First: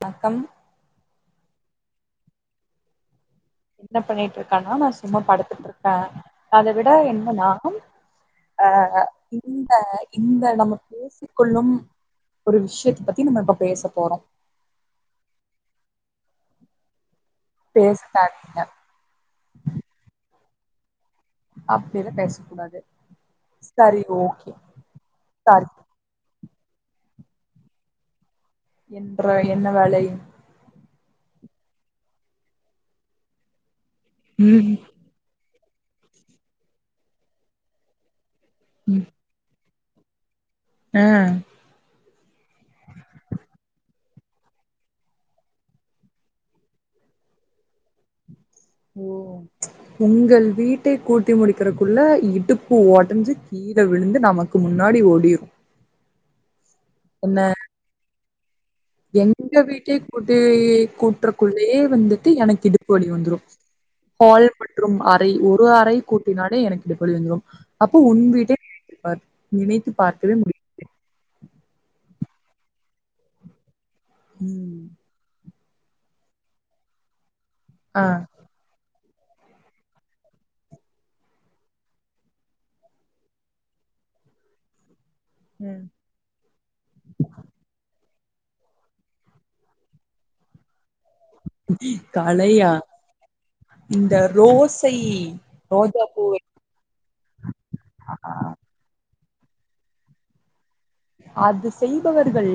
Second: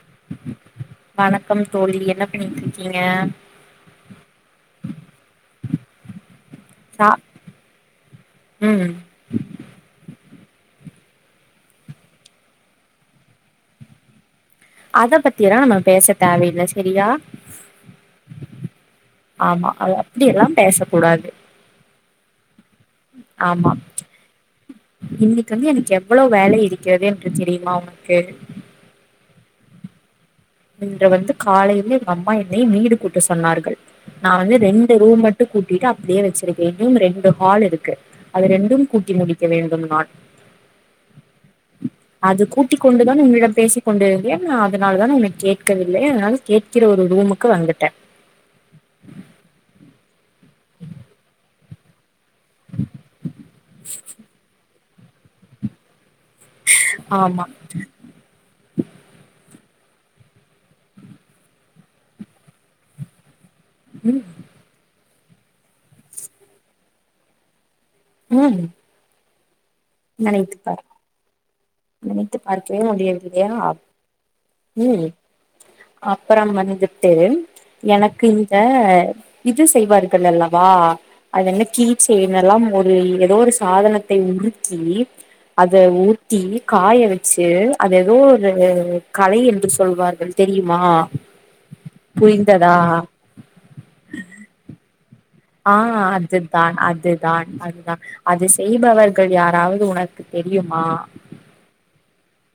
பக்கம் பக்கம் தோழி என்ன பண்ணிட்டு இருக்கீங்க என்ன பண்ணிட்டு இருக்கானா நா சும்மா படுத்துட்டு இருந்தே அத விட சா என்னன்னா அ ம் இந்த இந்த நம்ம பேசிக்க கொள்ளும் ஒரு விஷயத்த பத்தி நம்ம இப்ப பேச போறோ அத பத்தியலா நம்ம பேச தேவையில்ல சரியா பேசாதீங்க ஆமா அது அப்படியெல்லா பேச கூடாது அப்டியெல்லா பேசக்கூடாது ஆமா சரி ஓகே இன்னைக்கு வந்து சரி எனக்கு எவ்வளவு வேலை திக்கிறது [unintelligible] தெரியுமா உனக்கு என்ற என்ன வேலை இங்க வந்து காலையில எங்கஅம்மா என்னை வீடு கூட்ட சொன்னார்கள் நானு ம் ரெண்டு ரூம் மட்டு கூட்டிட்டு அப்படியே வச்சிருக்கே இன்னும் ரெண்டு ஹால் இருக்கு அது ரெண்டும் ம் கூட்டி முடிக்க வேண்டும் ஆ ஆ அது கூட்டிக் கொண்டுதான் உனிடம் பேசிக்க கொண்டிருந்தேன் அதனால தான் உன்னை கேட்கவில்லை அதனால கேட்கிற ஒரு ரூமுக்கு வந்துட்டே ஓ உங்கள் வீட்டை கூட்டி முடிக்கறுதுக்குள்ள இவ் ஓட்டுக்குஓடஞ்சு கீழ விழுந்து நமக்கு மு முன்னாடி ஒடியு ஆமா எங்க வீட்டே கூட்டு கூட்டுறக்குள்ளயே வந்துட்டு எனக்கு இடுப்பு வலி வந்துடும் ம் ஹால் பெட்ரூம் அ ஒரு அறை கூட்டினலே எனக்கு இடுப்புவலி வந்துரும் அப்போ உன் வீட்டே ம் பார் நினைத்து பார்க்கவே நினைத்துப்பார் முடியல நினைத்து பார்க்கவே முடியவில்லையா ம் அப்றோ வந்துட்டு ஆ எனக்கு இந்த இது செய்வார்கள் அல்லவா அது என்ன கீச்சைன் எல்லா ஒரு ஏதோ ஒரு சாதனத்தை உறுக்கி அது ம். உ த்தி காய வச்சு அத ஏதோ ஒரு கலை என்று சொல்வார்கள் தெரியுமா கலையா புரிந்ததா இந்த ரோஸை ஆ அது தான் அதுதான் தான் அது செய்பவ யாராவது உனக்கு தெரியும் அது செய்பவர்கள்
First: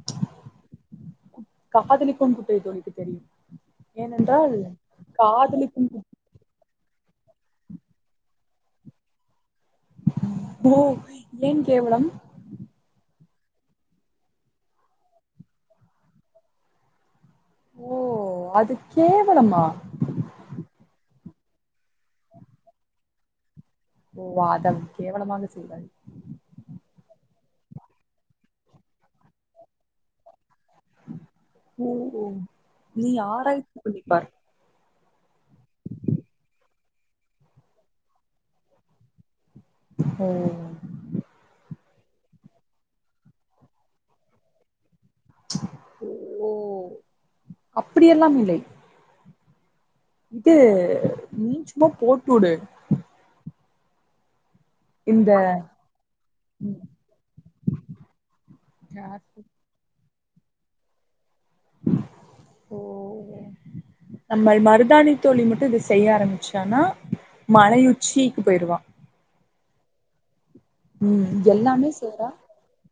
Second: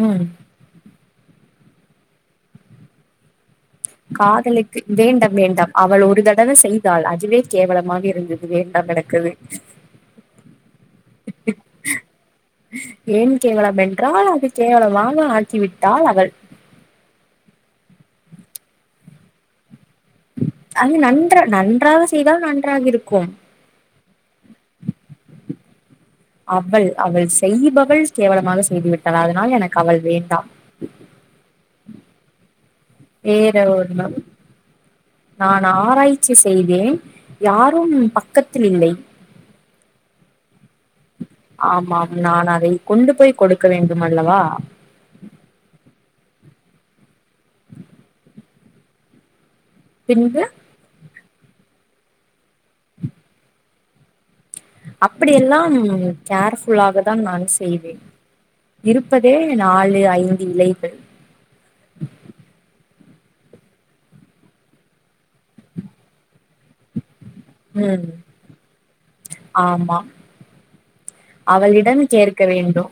ம் காதலி கொண்டு போய் தோழிக்கு தெரியும் ஏனென்றால் காதலுக்கு வேண்டாம் வேண்டாம் காதலிக்கும் அவள் குட் ஒரு தடவை செய்தாள் அதுவே கேவலமாக இருந்தது அது வேண்டாம் எனக்கது ஓ ஏன் கேவலம் ஏன் கேவலம் என்றால் அது கேவலமாக ஆக்கிவிட்டால் அவள் ஓ அது கேவலமா அது நன்றா நன்றாக செய்தால் நன்றாக இருக்கும் ஓ அத கேவலமாக செய்தாள் அவள் அவள் செய்பவள் கேவலமாக செய்துவிட்டாள் அதனால் எனக்கு அவள் வேண்டாம் ஓ நீ வேற ஆராய்ச்சி ஒன்னு பண்ணிப்பார் நான் ஆராய்ச்சி செய்தேன் யாரும் பக்கத்தில் இல்லை ம் ஆமாம் நான் அதை கொண்டு போய் கொடுக்க வேண்டும் அல்லவா ஓ அப்படிய எல்லாம் இல்லை பின்பு இது நீச்சும்மா போட்டுடு இந்த அப்படியெல்லாம் கேர்ஃபுல்லாக தான் நான் செய்வேன் இருப்பதே நாலு ஐந்து இலைகள் ஓ நம்ம மருதாணி தோழி மட்டு இத செய்ய ஆரம்பிச்சானா மழை ம் உச்சிக்கு போயிருவா ஆமா ம் எல்லாமே அவளிடம் செய்றா கேர்க வேண்டும்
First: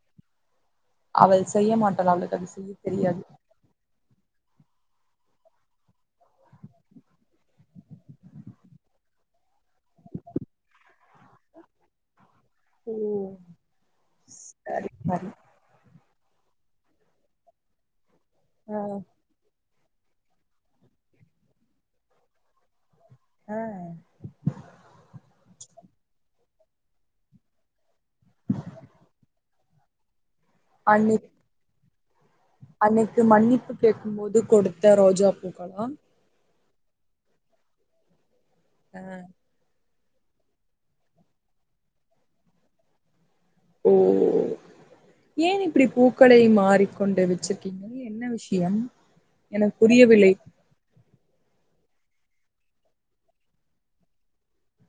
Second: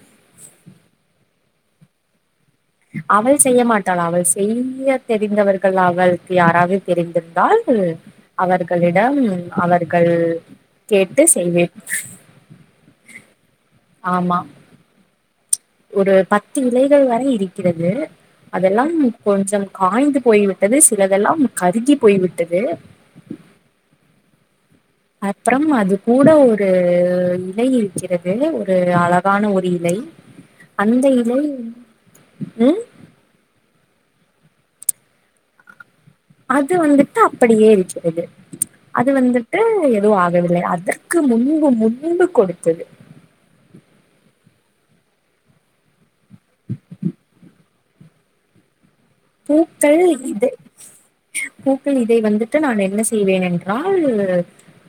அவள் செய்ய மாட்டாள் அவளளுக்கு அதுஸ் அவள் செய்ய மாட்டாளா அவள் செய் செய்ய தெரிந்தவர்கள் அவளுக்கு யாராவது தெரிந்திருந்தால் அவர்களிடம் அவர்கள் கேட்டு செய்வே ம் சரி பா ஒரு பத்து விலைகள் வரை இருக்கிறது ஆ அதெல்லாம் கொஞ்சம் காய்ந்து போய் விட்டது சிலதெல்லா கருகி போய் விட்டது ஆ அப்புறம் அது கூட ஒரு இலை இருக்கிறது ஒரு அழகான ஒரு இலை அந்த அன்னைக்கு இலை ம் அன்னைக்கு மன்னிப்பு கேக்கு போது கொடுத்த ரோஜா பூக்கல்லா அது வந்துட்டு அப்படியே இருக்கிறது ஆ அது வந்துட்டு எதும் ஆகவில்லை அதற்கு முன்பு முன்பு கொடுத்தது ஓ ஏன் இப்படி பூ க்களை மாறிக்கொண்டு வச்சு என் என்ன விஷயம் எனக்கு பூக்கள் புரியவில்லை இது பூ இதை வந்துட்டு நான் என்ன செய்வேன் என்றால்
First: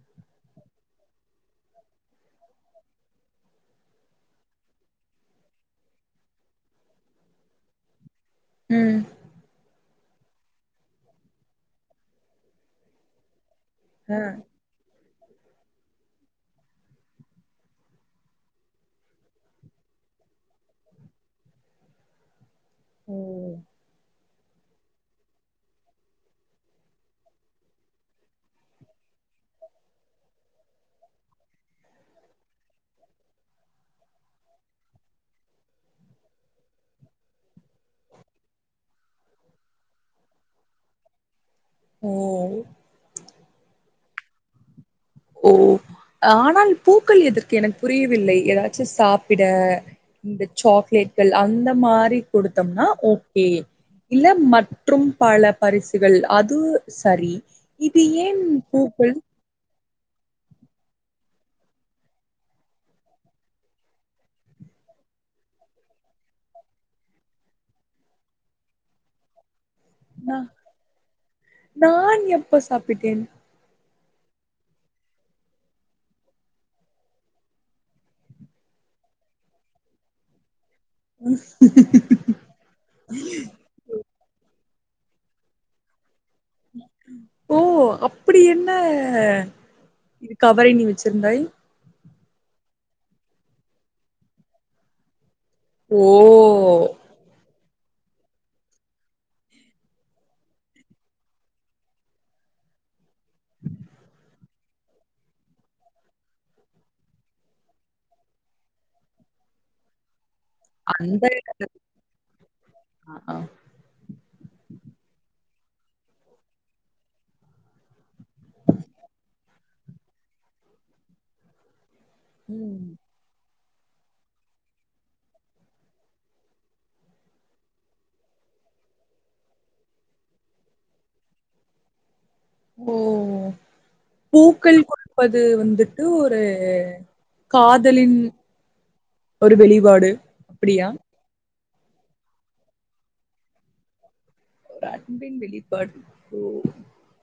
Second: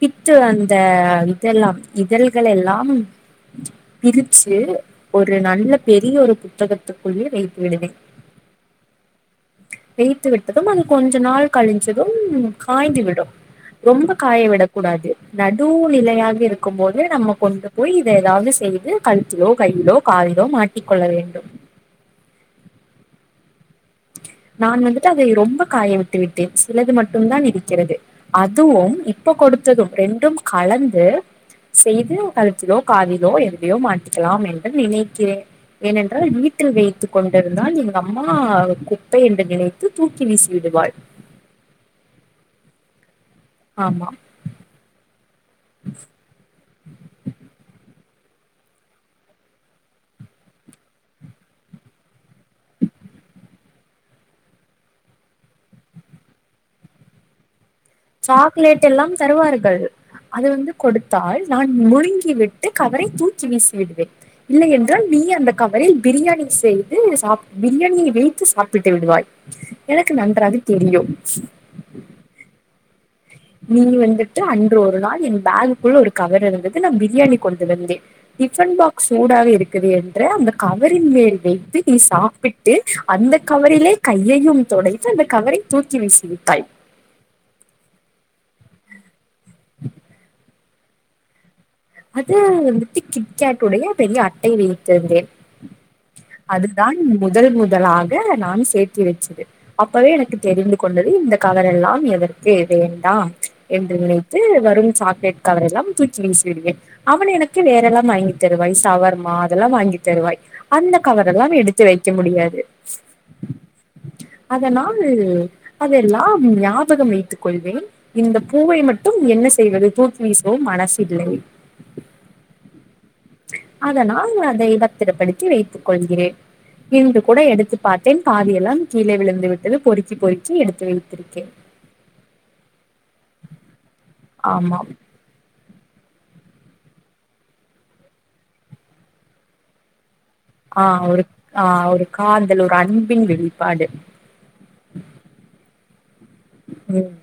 பித்து அந்த இதெல்லாம் இதழ்கள் எல்லாம் பிரிச்சு ஒரு நல்ல பெரிய ஒரு புத்தகத்துக்குள்ளே வைத்து விடுவேன் ம் எயித்து விட்டதும் அது கொஞ்ச நாள் கழிஞ்சதும் காய்ந்து விடும் ரொம்ப ஆ காய விடக் கூடாது நடு நிலையாக இருக்கும்போது நம்ம கொண்டு போய் இத ஏதாவுது செய்து கழுத்திலோ கையிலோ காலிலோ மாட்டி கொள்ள வேண்டும் ஓ நான் வந்துட்டு அதை ரொம்ப காய விட்டு விட்டேன் சிலது மட்டுந்தான் இருக்கிறது அதுவும் இப்ப கொடுத்ததும் ரெண்டும் கலந்து செய்து கழுத்திலோ காதிலோ எதிலயோ மாட்டிக்கலாம் என்று நினைக்கிறேன் ஏன் என்றால் வீட்டில் வைத்து கொண்டிருந்தால் எங்க அம்மா கு குப்பை என்று நினைத்து தூக்கி வீசி விடுவாள் ஓ ஆமா ஓ ஆனா நாள் பூக்கள் எதற்கு எனக் புரியவில்லை ஏதாச்சும் சாப்பிட இந்த சாக்லேட்கள் அந்த மாரி குடுத்தோம்னா ஓகே இல்ல மற்றும் பல பரிசுகள் அது சரி இது ஏன் சாக்லேட் எல்லாம் பூக்கள் தருவார்கள் அத வந்து கொடுத்தால் நான் முழுங்கி விட்டு கவரை தூக்கி வீசி விடுவேன் இல்லை என்றால் நீ அந்த கவரில் பிரியாணி செய்து சாப் பிரியாணியை வைத்து சாப்பிட்டு விடுவாய் எனக்கு நா நன்றாக தெரியும் பிட்டேன் நீ வந்துட்டு அன்று ஒரு நாள் என் பேகுக்குள் ஒரு கவர் இருந்தது நான் பிரியாணி கொண்டு வந்தேன் டிபன் பாக்ஸ் சூடாக இருக்குது என்று அந்த கவரின் மேல் வைத்து நீ சாப்பிட்டு அந்த கவரிலே கையயும் தொடைத் து அந்த கவரை தூக்கி வீசி விட் ஓ அப்டி என்ன இது கவரை நீ வச்சிருந்தாய் அது வந்துட்டு கிக்கேட் உடையே பெரிய அட்டை வைத்திருந்தேன் ஓ! அதுதான் முதல் முத தலாக நான் சேர்த்தி வச்சிருந்து அப்பவே எனக்கு தெரிந்து கொண்டது இந்த கவர் எல்லா எதற்கு வேண்டாம் என்று நினைத்து வரும் சாக்லேட் கவர் எல்லா தூச்சி வீசி விடுவேன்ன அவன் எனக்கு வேற எல்லா வாங்கி தருவாய் சவர்மா அதெல்லா வாங்கி தருவாய் அந்த கவர் எல்லா எடுத்து வைக்க முடியாது ஆ. அதனால் அதெல்லா ஞாபகம் வைத்துக் கொள்வேன் இந்த பூவை மட்டும் என்ன செய்வது தூக்கி வீசவும் மனசில்லை ம் அதனால் அதை பத்திரப்படுத்தி வைத்துக் கொள்கிறேன் இன்று கூட எடுத்து பார்த்தேன் பாதியெல்லா கீழே விழுந்து விட்டது பொறுக்கி பொறுக்கி எடுத்து வைத்திருக்கேன் ஓ பூக்கள் ஆமாம் குடுப்பது வந்து து ஒரு காதலின் ஒரு வெளிபாடு ஆ ஒரு ஆ ஒரு காதல் ஒரு அன்பின் வெளிப்பாடு ஒரு அன்பின் வெளிப்பாடு ஓ! உம்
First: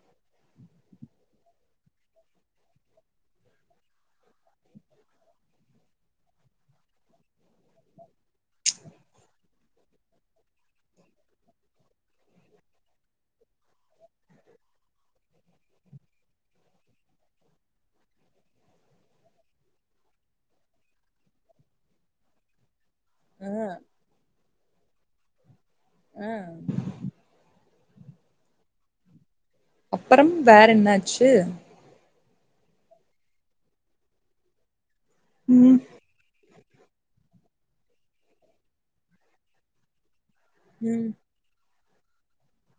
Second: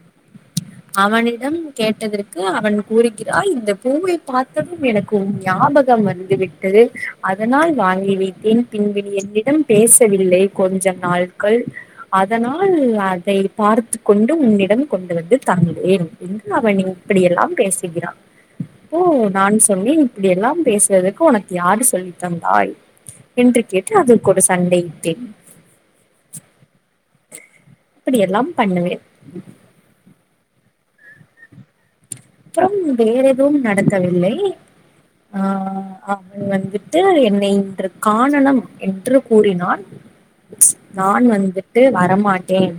அவனிடம் கேட்டதற்கு அவன் கூறுகிறாய் இந்த பூவை பார்த்ததும் எனக்கு உன் ஞாபகம் வந்து விட்டது அதனால் வாங்கி வைத்தேன் பின்பு நீ என்னிடம் பேசவில்லை கொஞ்ச நாட்கள் அதனால் அதை பார்த்து கொண்டு உன்னிடம் கொண்டு வந்து தந்தேன் என்று அவன் இப்படி எல்லாம் பேசுகிறான் ஓ நான் சொன்னேன் இப்படி எல்லாம் பேசுவதுக்கு உனக்கு யாரு சொல்லி தந்தாய் ஆ, என்று கேட்டு அது ஒரு சண்டை [unintelligible] ஆ. அப்டி எல்லாம் பண்ணுவேன் உம் அப்பறம் வேற என்னாச்சு அப்புறம் வேற எதுவும் நடக்கவில்லை ஆ ம், ஆ அவ வந்து ட்டு என்னை இன்று காணனும் என்று கூறினான் ம், நான் வந்து ட்டு வரமாட்டேன்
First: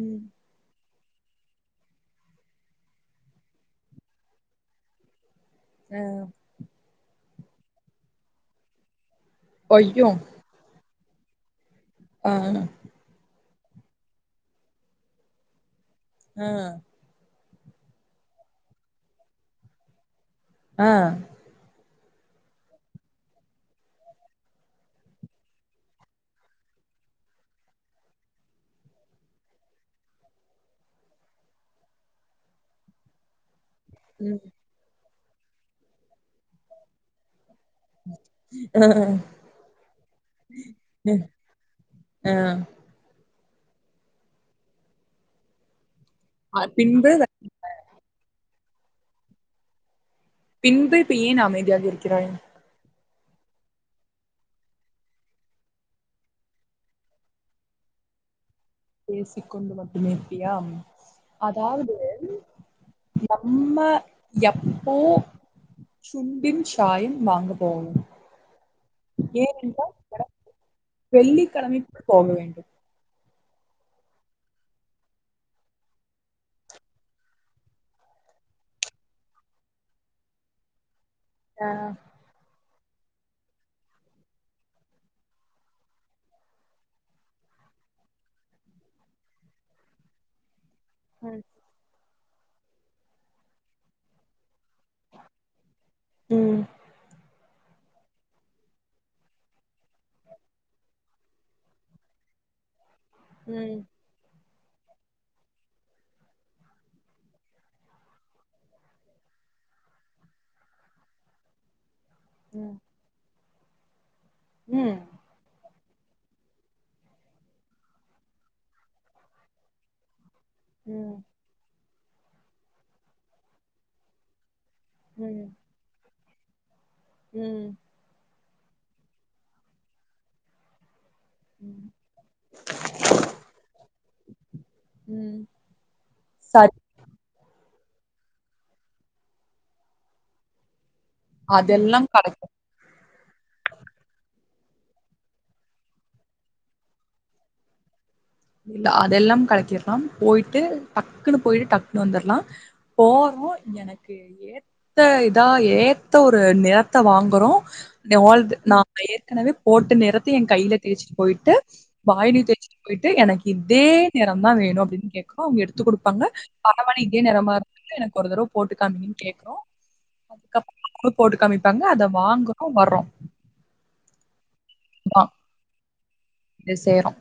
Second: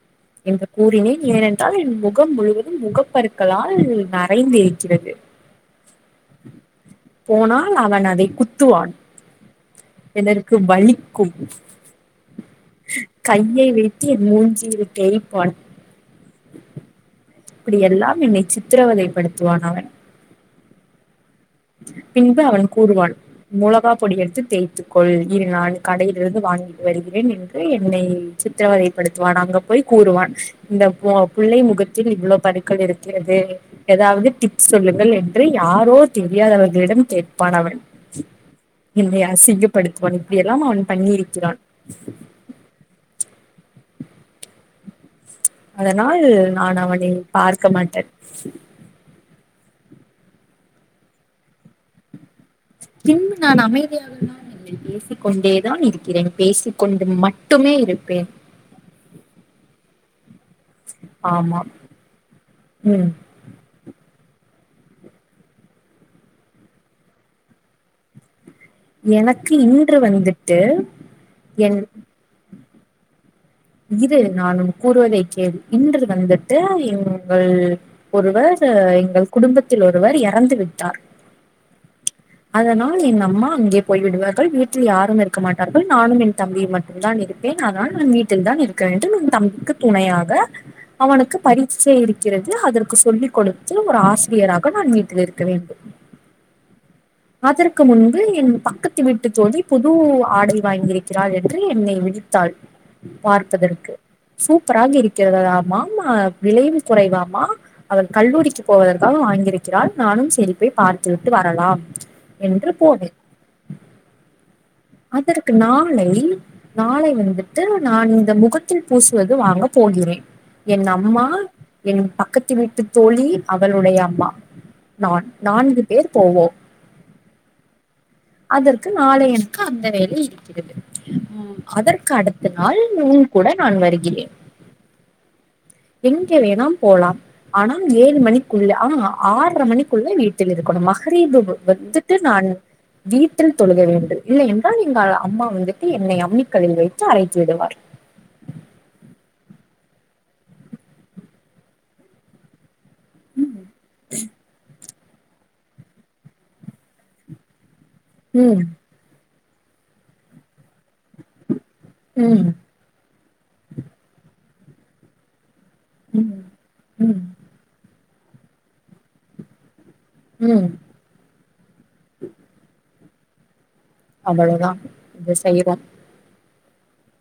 ம் என்று கூறினேன் ஏனென்றால் என் முகம் முழுவதும் முகம் பருக்களால் நறைந்து இருக்கிறது போனால் அவன் அதை குத்துவான் ஐயோ! எனருக்கு வழி கும் ஆ கையை வைத்து மூஞ்சி [unintelligible] தேய்பான் ஆ அப்டி எல்லா என்னை சித்திரவதைப்படுத்துவான் அவன் ஆ பின்பு அவன் கூறுவான் மொளகா பொடி எடுத்து தேய்த்துக்கொள் இரு நான் கடையிலிருந்து வாங்கி வருகிறேன் என்று என்னை சித்ரவதைப்படுத்துவான் அங்க போய் கூறுவான் இந்த பொ புள்ளை முகத்தில் இவ்வளவு பருக்கள் இருக்கிறது எதாவது ம், டிப்ஸ் சொல்லுங்கள் என் ன்று யாரோத் தெரியாதவர்களிடம் கேட் ப்பான் அவன் ஆ, என்னை அசிங்கப்படுத்துவான் இப்டி எல்லா அவன் பண்ணியிரிக்கிறான் ஆ. அத னால் அ நான் அவனை பின்பு பார்க்க மாட்டன் பின்பு இப்ப ஏன் அமைதியாக இருக்கிறாய் பின்பு நான் அமைதியாகதான் [unintelligible] பேசிக்கொண்டேதான் இருக்கிறேன் பேசிக்கொண்டு மட்டுமே இருப்பேன் பேசிக்கொண்டு மட்டுமே இருப்பியா ஆமா அதாது ம் நம்ம எப் போ சும்பின் சாயம் வாங்கப்போவோம் எனக்கு இன்று வந்துட்டு என் வெள்ளிக்கிழமைக்குள் போக வேண்டும் இரு நான் கூறுவதைக்கேள் இன்று வந்துட்டு எங்கள் ஒருவர் எங்கள் குடும்பத்தில் ஒருவர் இறந்து விட்டார் அ அதனால் என் அம்மா அங்கே போய் விடுவார்கள் வீட்டில் யாரும் இருக்க மாட்டார்கள் நானும் என் தம்பியும் மட்டும்தான் இருப்பேன் ஆனால் நான் வீட் தில்தான் இருக்க வேண்டும் என் தம்பிக்கு துணையாக அவனுக்கு பரீச்சை இருக் க்கிறது அதற்கு சொல்லிக்கொடுத்து ஒரு ஆசிரியராக க்கு நான் வீட்டில் இருக்க வேண்டும் ம், அதற்கு முன்பு என் பக்கத்து வீட்டு தோழி புது ஆடை வாங்கியிருக்கிறாள் என்று என்னை விளித்தாள் ம், பார்ப்பதற்கு சூப்பராக இருக்கிறதாமாம் விலையும் குறைவாமா அவள் கல்லூரிக்கு போவதற்காக வாங்கியிருக்கிறாள் நானும் சேரி போய் பார்த்து விட்டு வரலாம் என்று ம், போடு ம், அதற்கு நான் ளை நாளை வந்துட்டு நான் இந்த முகத்தில் பூசுவது வாங்கப் போகிறேன் என் ம், அம்மா என் பக்கத்து வீட்டு தோழி அவளுடைய அம்மா ம், நான் ம், நான்கு பேர் போவோம் ம் அதற்கு நாளை என்க்கு அந்த வேலை இருக்கிறது ம் அதற்கு அடுத்த நாள் நூன்கூட நான் வருகிறேன் ம். எங்கே வேணாம் சரி போலாம் ஆனா ம் ஏழு மணிக்குள்ள அ ஆறரை மணிக்குள்ள வீட்டில் இருக்கணும்மா ரீலுப பத்து அதெல்லாம் ட்டு கரெக்ட் நான் வீட்டில் தொழுக வேண்டும் இல்லை என் அதான் எங்கள் அம்மா வந்துட்டு என்னை அம்மிக்கல்லில் வைத்து அரைத்து விடுவார் இல்ல அதெல்லாம் கலக்கிடலாம் போயிட்டு டக்குன்னு போயிட்டு டக்குன்னு வந்துடலா போரோ எனக்கு ஏ த்த இதா ஏத்த ஒரு நிறத்த வாங்குறோ ஏன் வேர்ல்ட் ம் நாபல்யே ஏனவே போட்டு நிறத்த என் கையில தேய்ச்சி போயிட்டு பாய் நீ ம் தேச்சிட் போய்டு து எனக்கு இதே நேரோ தா வேணு அப்டின்னு கேட்கனு அவங்க எடு த்து கொடுப்பாங்க ம் அந்தமரி இதே ம் நேமா இருக்கே ஒரு தடவ போட்டுக்காந்தீங்கனு கேக்குறோ ம் அதுக்கப்புறோ போட்டு காமிப்பாங்க அத வாங்குறோ வறோ அவ்ளோதா இதா இது செய்யல இது செய்ரோ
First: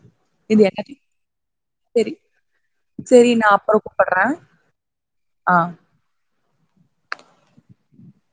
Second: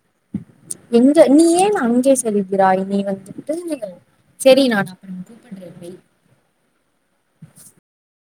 எங்க நீ ஏன் சரி அங்கே செல்கிறாய் இனி சரி நா வந்துட்டு அப்புறோ கூப்பட்றே சரி நான் அப்புறம் ஆ கூப்படுறேன் வை [inaudible]